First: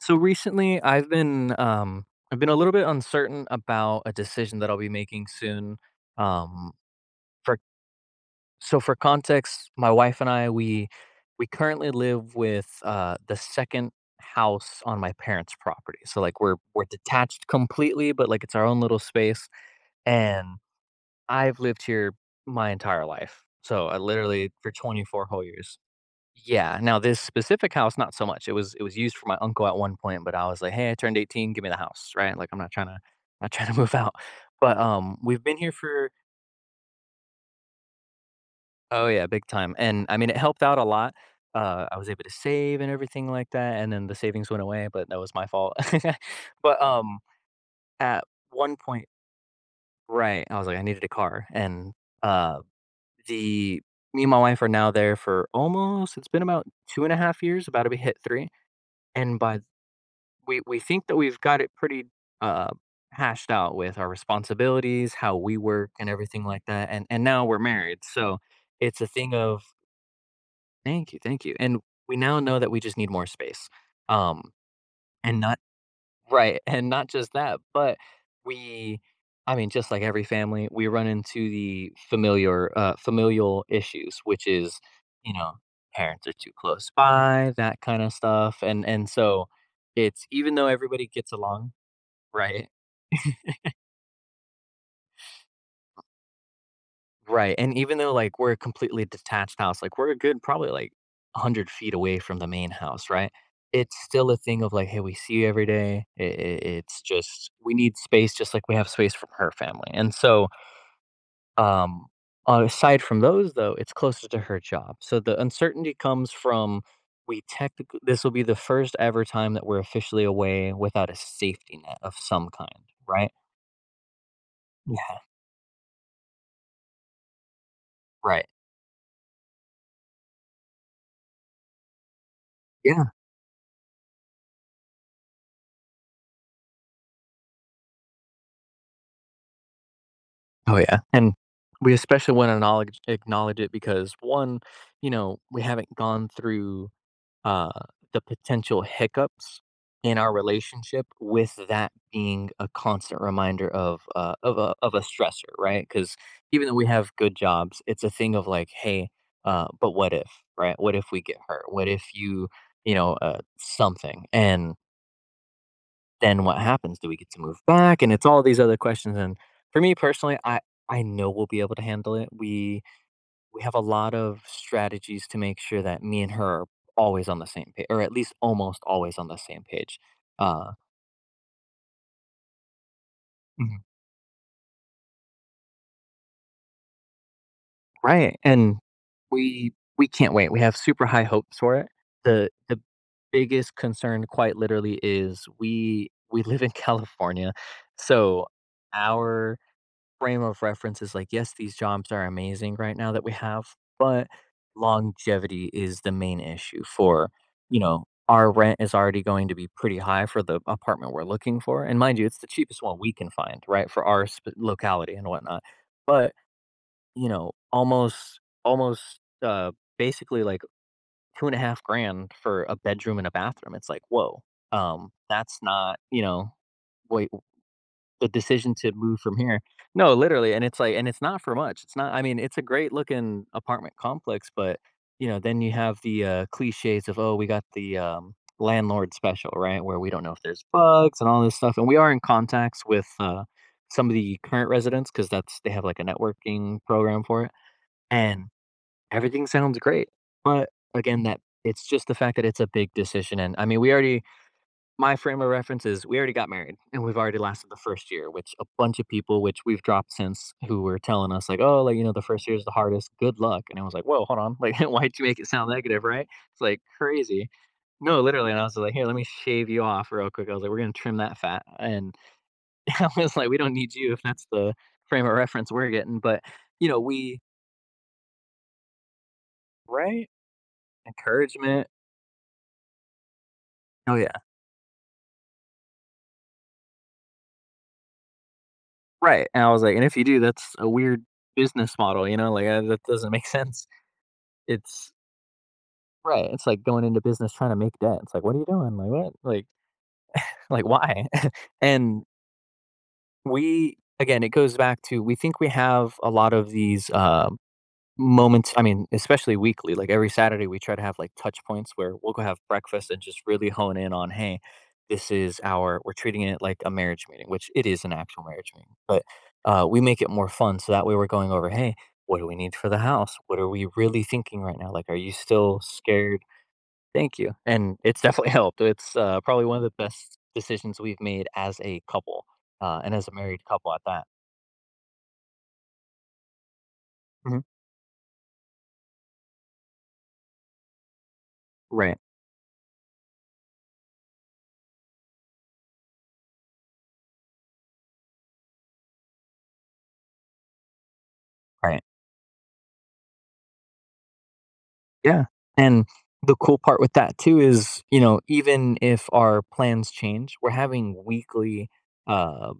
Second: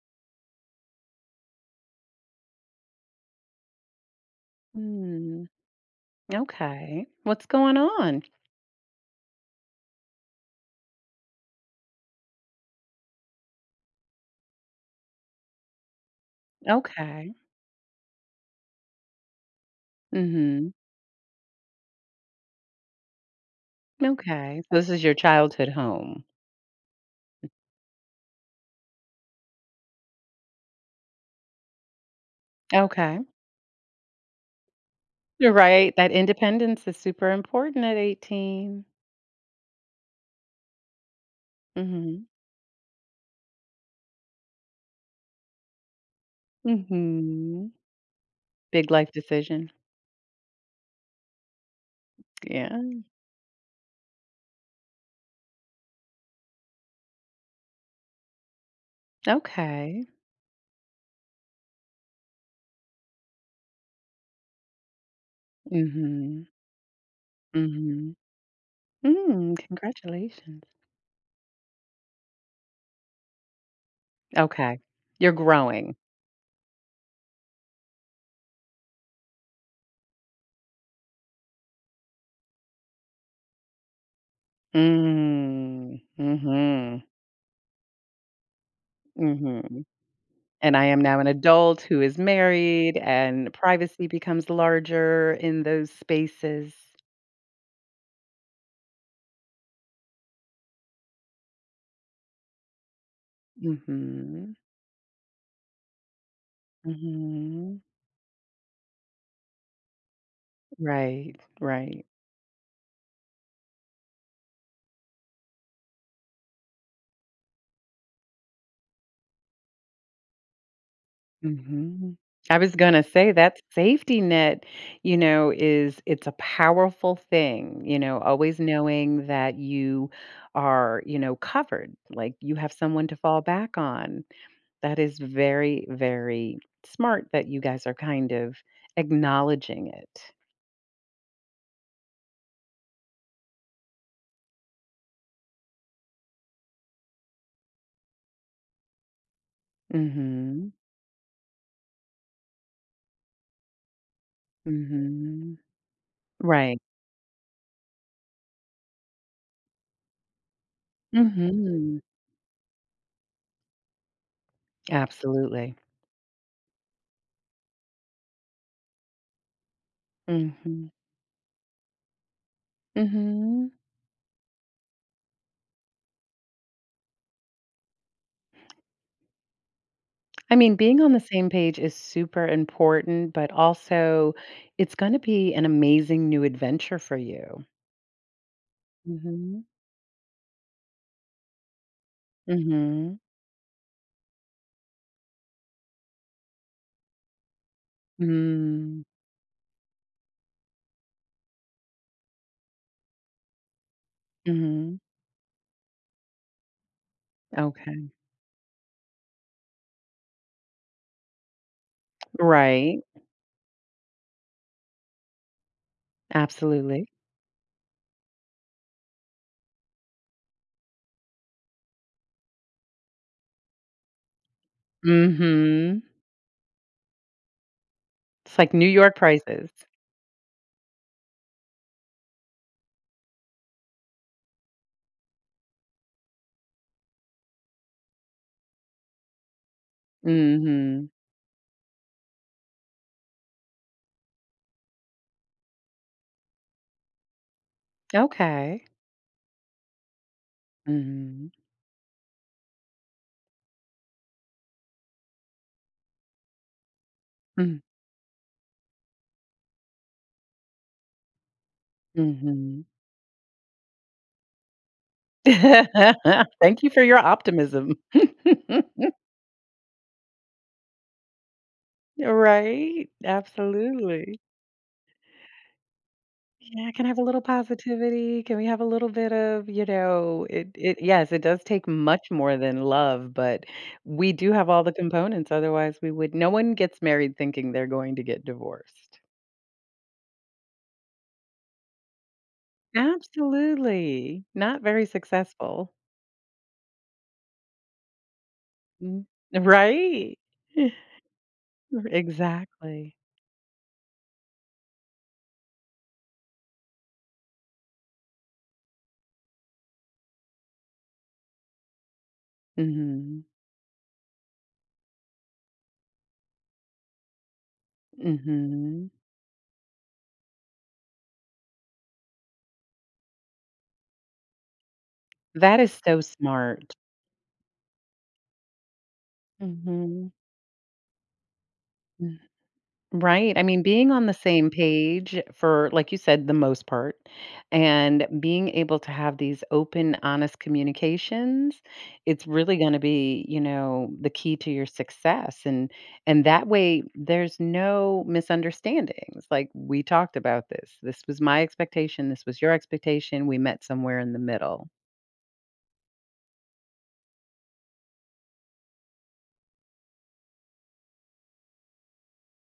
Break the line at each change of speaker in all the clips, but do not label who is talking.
So recently, I've been a little bit uncertain about a decision that I'll be making
Hmm.
soon. Um,
Okay. What's
for
going on?
for context, my wife and I we currently live with the second house on my parents' property. So like we're
Okay.
detached completely, but like it's our own little space. And
Mhm.
I've lived here my entire life. So I literally
Okay.
for
So this is your
24 whole
childhood
years.
home.
Yeah, now this specific house, not so much. It was used for my uncle at one point, but I was like, "Hey, I turned 18, give me the house," right? Like, I'm
Okay.
not trying to move out. But, we've
You're
been here
right.
for
That independence is super important at 18.
Oh, yeah, big time, and, I mean, it helped out a lot. I was
Mhm.
able to save and everything like that, and then the savings went away, but that was my fault. But, um,
Mhm.
at one
Big
point,
life decision.
right, I was like, "I needed a car," and, uh,
Yeah.
the me and my wife are now there for almost it's been about 2 and a half years, about to be hit 3, and by
Okay.
we think that we've got it pretty uh hashed out with our responsibilities, how we work and everything
Mhm.
like that. And now we're married.
Mhm.
So it's a thing
Mm,
of
congratulations.
Thank you, thank you. And we now know that we just need more space. Um
Okay. You're
and not
growing.
Right, and not just that, but we I mean just like every family, we run into the familiar familial issues, which is, you know,
Mm.
parents are too close
Mhm.
by, that kind of stuff. And so
Mhm.
it's even though
And I am
everybody
now an
gets along.
adult who is
Right.
married, and privacy becomes larger in those spaces.
Right. And even though like we're a completely detached house, like we're a good probably like 100 feet away from the main house, right? It's still a
Mhm.
thing of like, hey, we see you every day. It's just we
Mhm.
need space, just like we have space from her family.
Right, right.
Um, Aside from those, though, it's closer to her job. So the uncertainty comes from we technically this will be the first ever time that we're officially away without a safety net of
Mhm.
some
I was
kind,
gonna say
right?
that safety net, you
Yeah.
know, is it's a powerful thing,
Right.
always knowing that you are, covered, like, you have
Yeah.
someone to fall back on. That is very, very smart that you guys are kind of acknowledging it.
Oh yeah. And we especially want to acknowledge it because one, you know, we haven't gone through uh, the potential hiccups in our
Mhm.
relationship with that being a constant reminder of a stressor,
Mhm.
right? Because even though
Right.
we have good jobs, it's a thing of like, hey, but what if, right? What if we get hurt? What
Mhm.
if you, you know, something and
Absolutely.
then what happens? Do we get to move back? And it's all these other questions. And for me personally, I
Mhm.
I know we'll be able to handle it. We
Mhm.
have a lot of strategies to make sure that me and her are always on the same page, or at least almost always on the same page.
I
Uh,
mean, being on the same page is super important, but
Mhm.
also it's gonna be an amazing new adventure for you.
Right. And
Mhm.
we can't wait. We have super high hopes for it. The
Mhm.
biggest concern, quite literally, is we live in California, so
Mm.
our frame of reference is like, yes, these jobs are amazing right now that we have, but
Mhm.
longevity is the main issue for, you know,
Okay.
our rent is already going to be pretty high for the apartment we're looking for. And mind you, it's the cheapest one
Right.
we can find, right, for our locality and whatnot. But,
Absolutely.
you know, almost, uh, basically like two and a half grand for a bedroom and a bathroom. It's like, whoa, that's not,
Mhm.
you know, what the
It's like
decision
New
to
York
move from here.
prices.
No, literally, and it's like and it's not for much. It's not I mean, it's a great looking apartment complex, but, you know, then you have the, cliches of, "Oh, we got the, landlord special," right? Where we don't know if there's
Mhm.
bugs and all this stuff, and we are in contacts with, some of the current residents because that's they have, like, a networking program for it, and
Okay.
everything sounds great, but, again, that
Mhm.
it's just the fact that it's a big decision, and, I mean, we already my frame of reference is we already got married and we've already lasted the
Mm.
first year, which a bunch of people, which we've dropped since, who were telling us like, oh, like you know, the first year is the
Mhm.
hardest. Good luck. And I was like, whoa, hold on, like why'd you make it sound negative, right? It's like
Thank you for your
crazy.
optimism.
No, literally. And I was like, here, let me shave you off real quick. I was like, we're gonna trim that fat. And
Right,
I was like, we don't need you if
absolutely.
that's the frame of reference we're getting. But you
Yeah,
know,
can I have a
we
little positivity? Can we have a little bit of,
right.
it yes, it does take
Encouragement.
much more than love, but
Oh
we
yeah,
do have all the components, otherwise we would no one gets married thinking they're going to get divorced.
right. And I was like, and if you do, that's a weird business model. You know, like that doesn't make sense.
Absolutely. Not very
It's
successful.
Right, it's like going into business trying to make debt. It's like, "What are you doing? Like,
Mm.
what? Like
Right.
like, why?" And
Exactly.
we again, it goes back to we think we have a lot of these, moments. I mean, especially weekly, like, every Saturday, we try to have, like, touch points where we'll go have breakfast and just
Mhm,
really hone in on, "Hey, this is our." We're treating it like a marriage meeting, which it is an actual marriage meeting,
mhm.
but, we make it more fun, so that way we're going over, "Hey, what do we need for the house? What are we really thinking right now? Like, are you still
That is so
scared?"
smart.
Thank you, and it's definitely helped. It's, probably one of the
Mhm.
best decisions we've made as a
Mm.
couple, and as a
Right, I
married
mean,
couple at
being
that.
on the same page for, like you said, the most part,
Mhm.
and being able to have these open, honest communications,
Right,
it's really gonna be, the key to your success, and that way, there's no misunderstandings, like, "We talked about this. This was my
right.
expectation, this was your expectation, we met somewhere in the middle."
Yeah, and the cool part with that too is, you know, even if our plans change, we're having weekly, uh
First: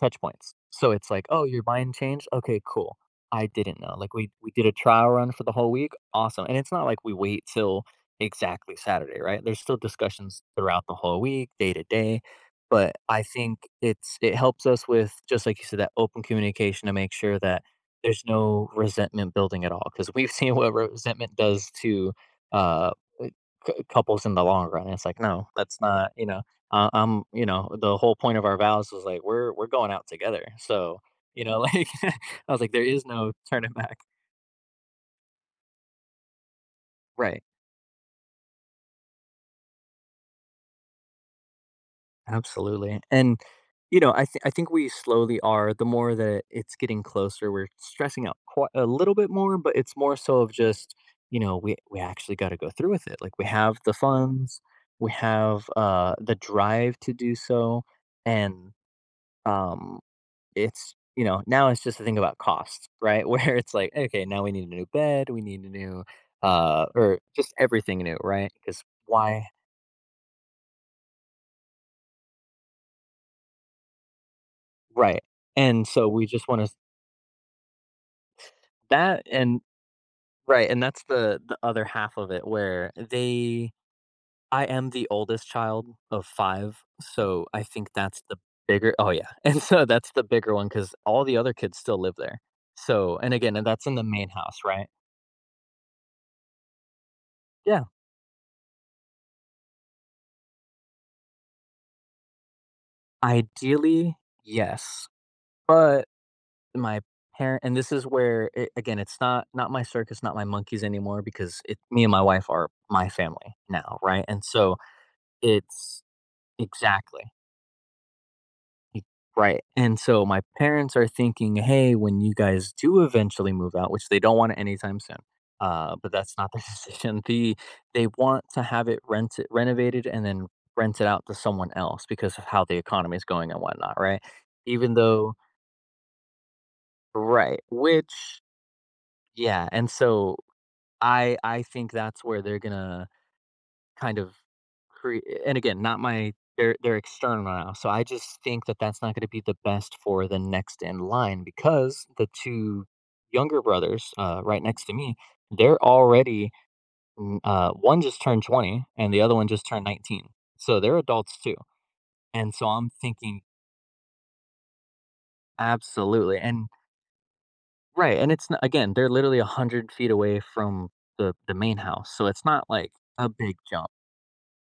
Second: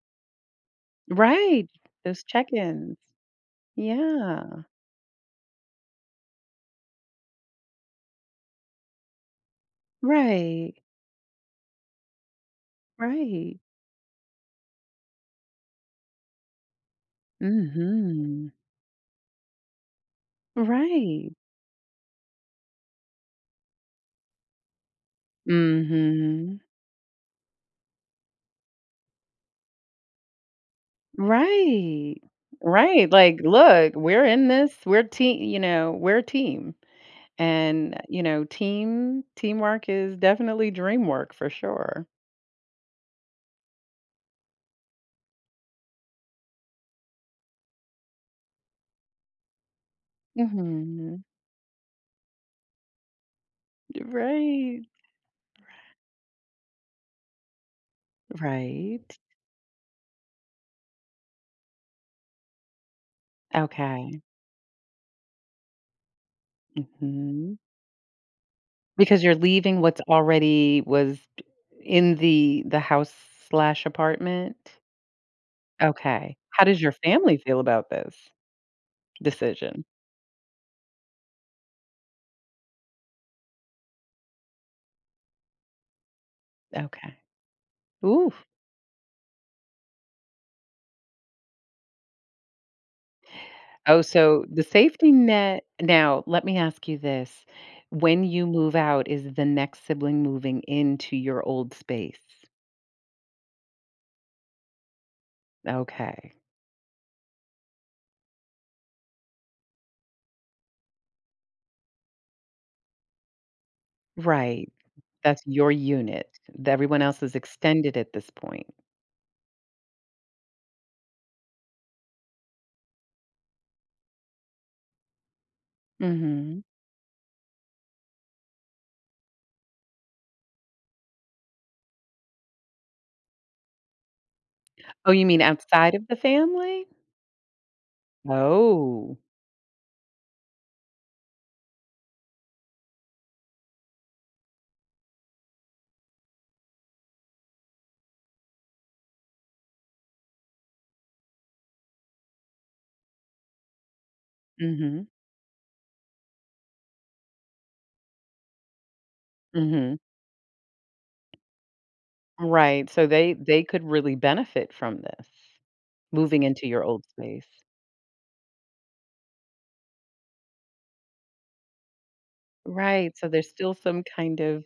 touch points. So it's like, "Oh, your
Right,
mind
those
changed? Okay, cool.
check-ins.
I didn't know." Like, we
Yeah.
did a trial run for the whole week, awesome, and it's not like we wait till exactly Saturday, right? There's still discussions
Right,
throughout the whole week, day to day, but I
right.
think it helps us with, just like you said, that open communication to make sure that there's
Mhm.
no resentment building at all, because 'cause we've seen what
Right.
resentment does to, uh, uh, couples in the long run, it's like, "No, that's not." You know?
Mhm.
You know, the whole point of our vows was like we're going out together. So, you know, like
Right.
I was like, there is
Right,
no
like,
turning
"Look,
back.
we're in this. We're a team."
Right.
And, teamwork is definitely dream work for sure.
Absolutely. And you know, I think we slowly are. The more that it's getting closer, we're stressing out quite a little bit more. But it's more so of just
Mhm.
you know we actually got to go through with it. Like we have the funds,
Right.
we have the drive to do so, and
Right.
um It's you know, now it's just a thing about costs, right? Where it's like,
Okay.
okay, now we need a new bed, we need a new, or just
Mhm.
everything new, right? Because
Because you're
why,
leaving what's already was in the house/apartment? Slash apartment.
right? And so we
Okay.
just
How
want to
does your family feel about this
that and
decision?
right, and that's the other half of it where they, I am the oldest child of five,
Okay.
so I think that's
Ooh.
the bigger. Oh yeah, and so that's the bigger one because all the other kids still live there. And again, and that's in
Oh,
the main
so
house,
the
right?
safety net now, let me ask you this.
Yeah,
When you move out, is the next sibling moving into your old space?
ideally yes, but
Okay.
My parent and this is where it again, it's not not my circus, not my monkeys anymore because it me and my wife are my family now, right? And
Right.
so
That's your
it's
unit. The Everyone
exactly.
else is extended at this point.
e- Right. And so my parents are thinking, hey, when you guys do eventually move out, which they don't want it anytime soon, but that's not
Mhm.
their decision. They want to have it rented renovated and then rent it out to someone else because of how the economy is going and whatnot, right? Even
Oh, you
though
mean outside of the family?
Right, which
Oh.
yeah, and so I think that's where they're gonna kind of create. And again, not my, they're external now, so I just think that that's not gonna be the best for the next in line because the 2 younger brothers, right next to
Mhm.
me, they're already, one just turned 20 and the other one just turned
Mhm.
19, so they're adults too, and so
Right.
I'm
So they
thinking
they could really benefit from this,
absolutely,
moving into
and
your old space.
right, and it's n again, they're literally 100 feet away from the main house, so it's not like
Right, so
a
there's
big
still
jump.
some kind of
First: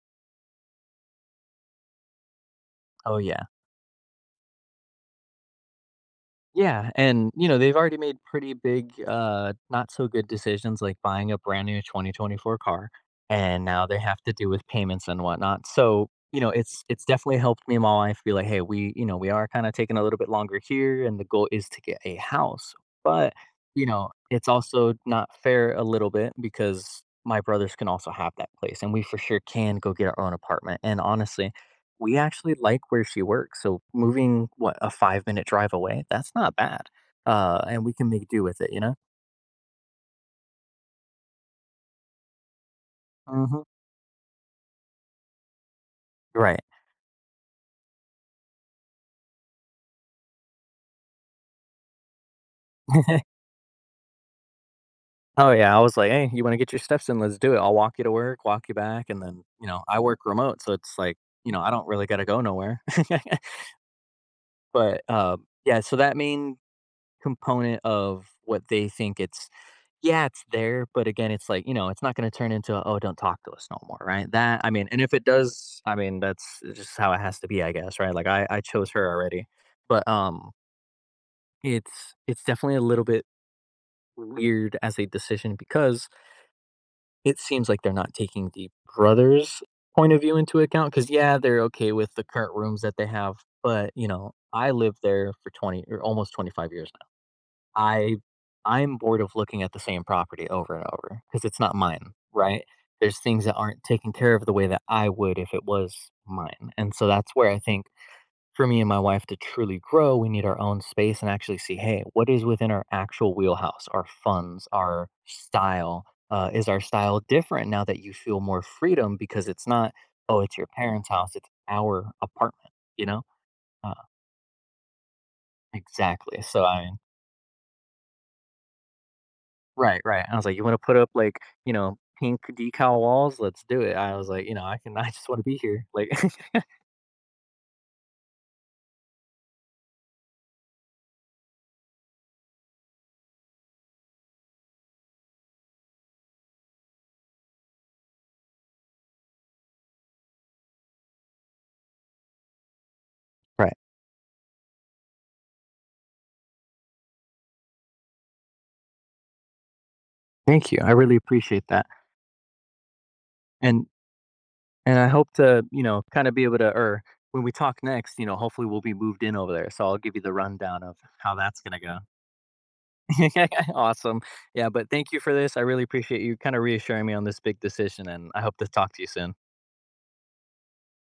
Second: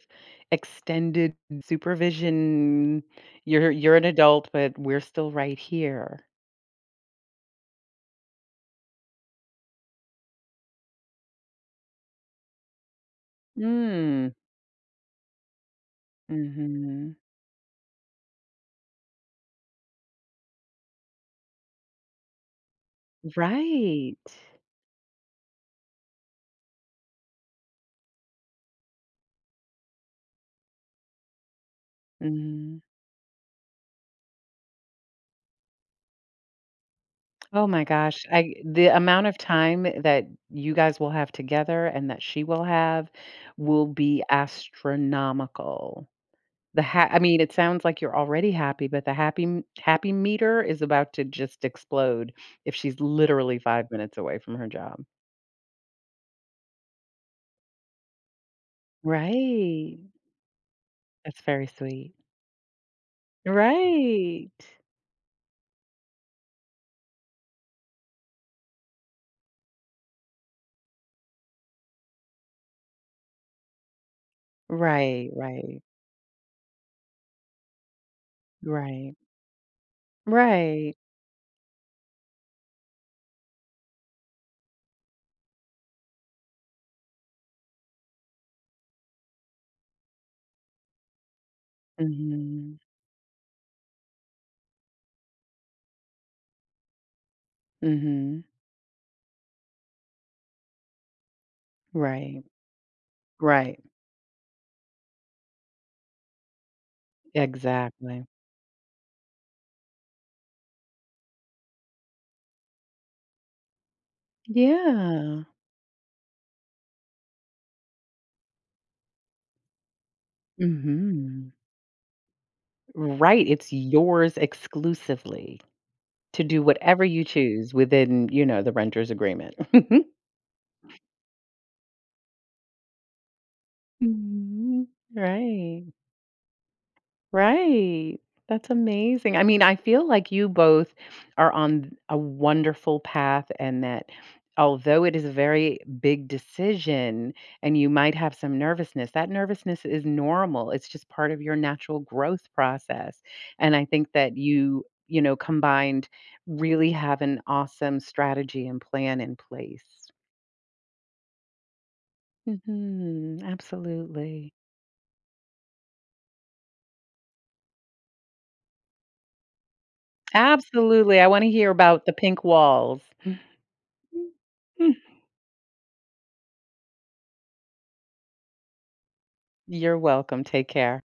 extended supervision.
Oh, yeah.
You're an adult, but we're still right here.
Yeah, and, you know, they've already made pretty big, not so good decisions like buying a brand new 2024 car, and now they have
Mm.
to deal with payments and whatnot. So, you know, it's
Mhm.
definitely helped me and my wife be like, "Hey, we you know, we are kinda taking a little bit longer here, and the goal is to get a house." But, you know,
Right.
it's also not fair a little bit because my brothers can also have that place, and we for sure can go get our own apartment. And honestly we actually
Mhm.
like where she works, so moving, what, a 5-minute drive away? That's not bad,
Oh my
and we can
gosh,
make do
I
with it, you
the
know?
amount of time that you guys will have together and that she will have
Mhm.
will be astronomical.
Right.
The ha I mean, it sounds like you're already happy, but the happy meter is about to just explode if she's literally 5 minutes away from her job.
Oh, yeah, I was like, "Hey, you wanna get your steps in? Let's do it. I'll walk you to work, walk you back," and then, you know,
Right.
I work remote, so it's like,
That's
you know,
very
I don't really
sweet.
gotta go nowhere.
Right.
Yeah, so that means component of what they think it's yeah, it's there, but again, it's like, you know, it's not going to turn into, a, oh, don't talk to us no more, right? That, I mean, and if it
Right, right,
does, I mean, that's just how it has to be, I guess, right? Like I chose her
right,
already, but
right.
it's definitely a little bit weird as a decision because it seems like they're not taking the brother's point of view into account. Because yeah, they're okay with the current
Mhm.
rooms that they have, but you know, I lived there for 20 or almost 25 years. I
Mhm.
I'm bored of looking at the same property over and over because it's not mine,
Right,
right? There's things that
right.
aren't taken care of the way that I would if it was mine. And so that's where I think
Exactly.
for me and my wife to truly grow, we need our own space and actually see, hey, what is within our actual wheelhouse, our funds, our
Yeah.
style? Is our style different now that you feel more freedom because it's not, oh, it's your parents' house, it's
Mhm.
our apartment, you know?
Right, it's
Uh,
yours exclusively
exactly.
to do
So I
whatever you choose within, the renter's agreement.
right, right. I was like, "You wanna put up, like, you know, pink decal walls? Let's do it." I was like, "You know, I
Mhm.
can I just wanna be
Right.
here." Like
Right. That's amazing. I mean, I feel like you both are on a wonderful path and that although it is a very big decision and you might have some nervousness, that nervousness is normal. It's just part of your natural growth process. And
Right.
I think that you, combined really have an awesome strategy and plan in place.
Thank you. I really appreciate that.
Hmm.
And
Absolutely.
and I hope to, you know, kinda be able to or when we talk next, you know, hopefully we'll be moved in over there, so I'll give you the rundown of
Absolutely, I
how
wanna
that's
hear
gonna go.
about the pink walls.
Awesome. Yeah, but thank you for this. I really appreciate you kinda reassuring me on this big decision, and I hope to talk to you soon.
You're welcome, take care.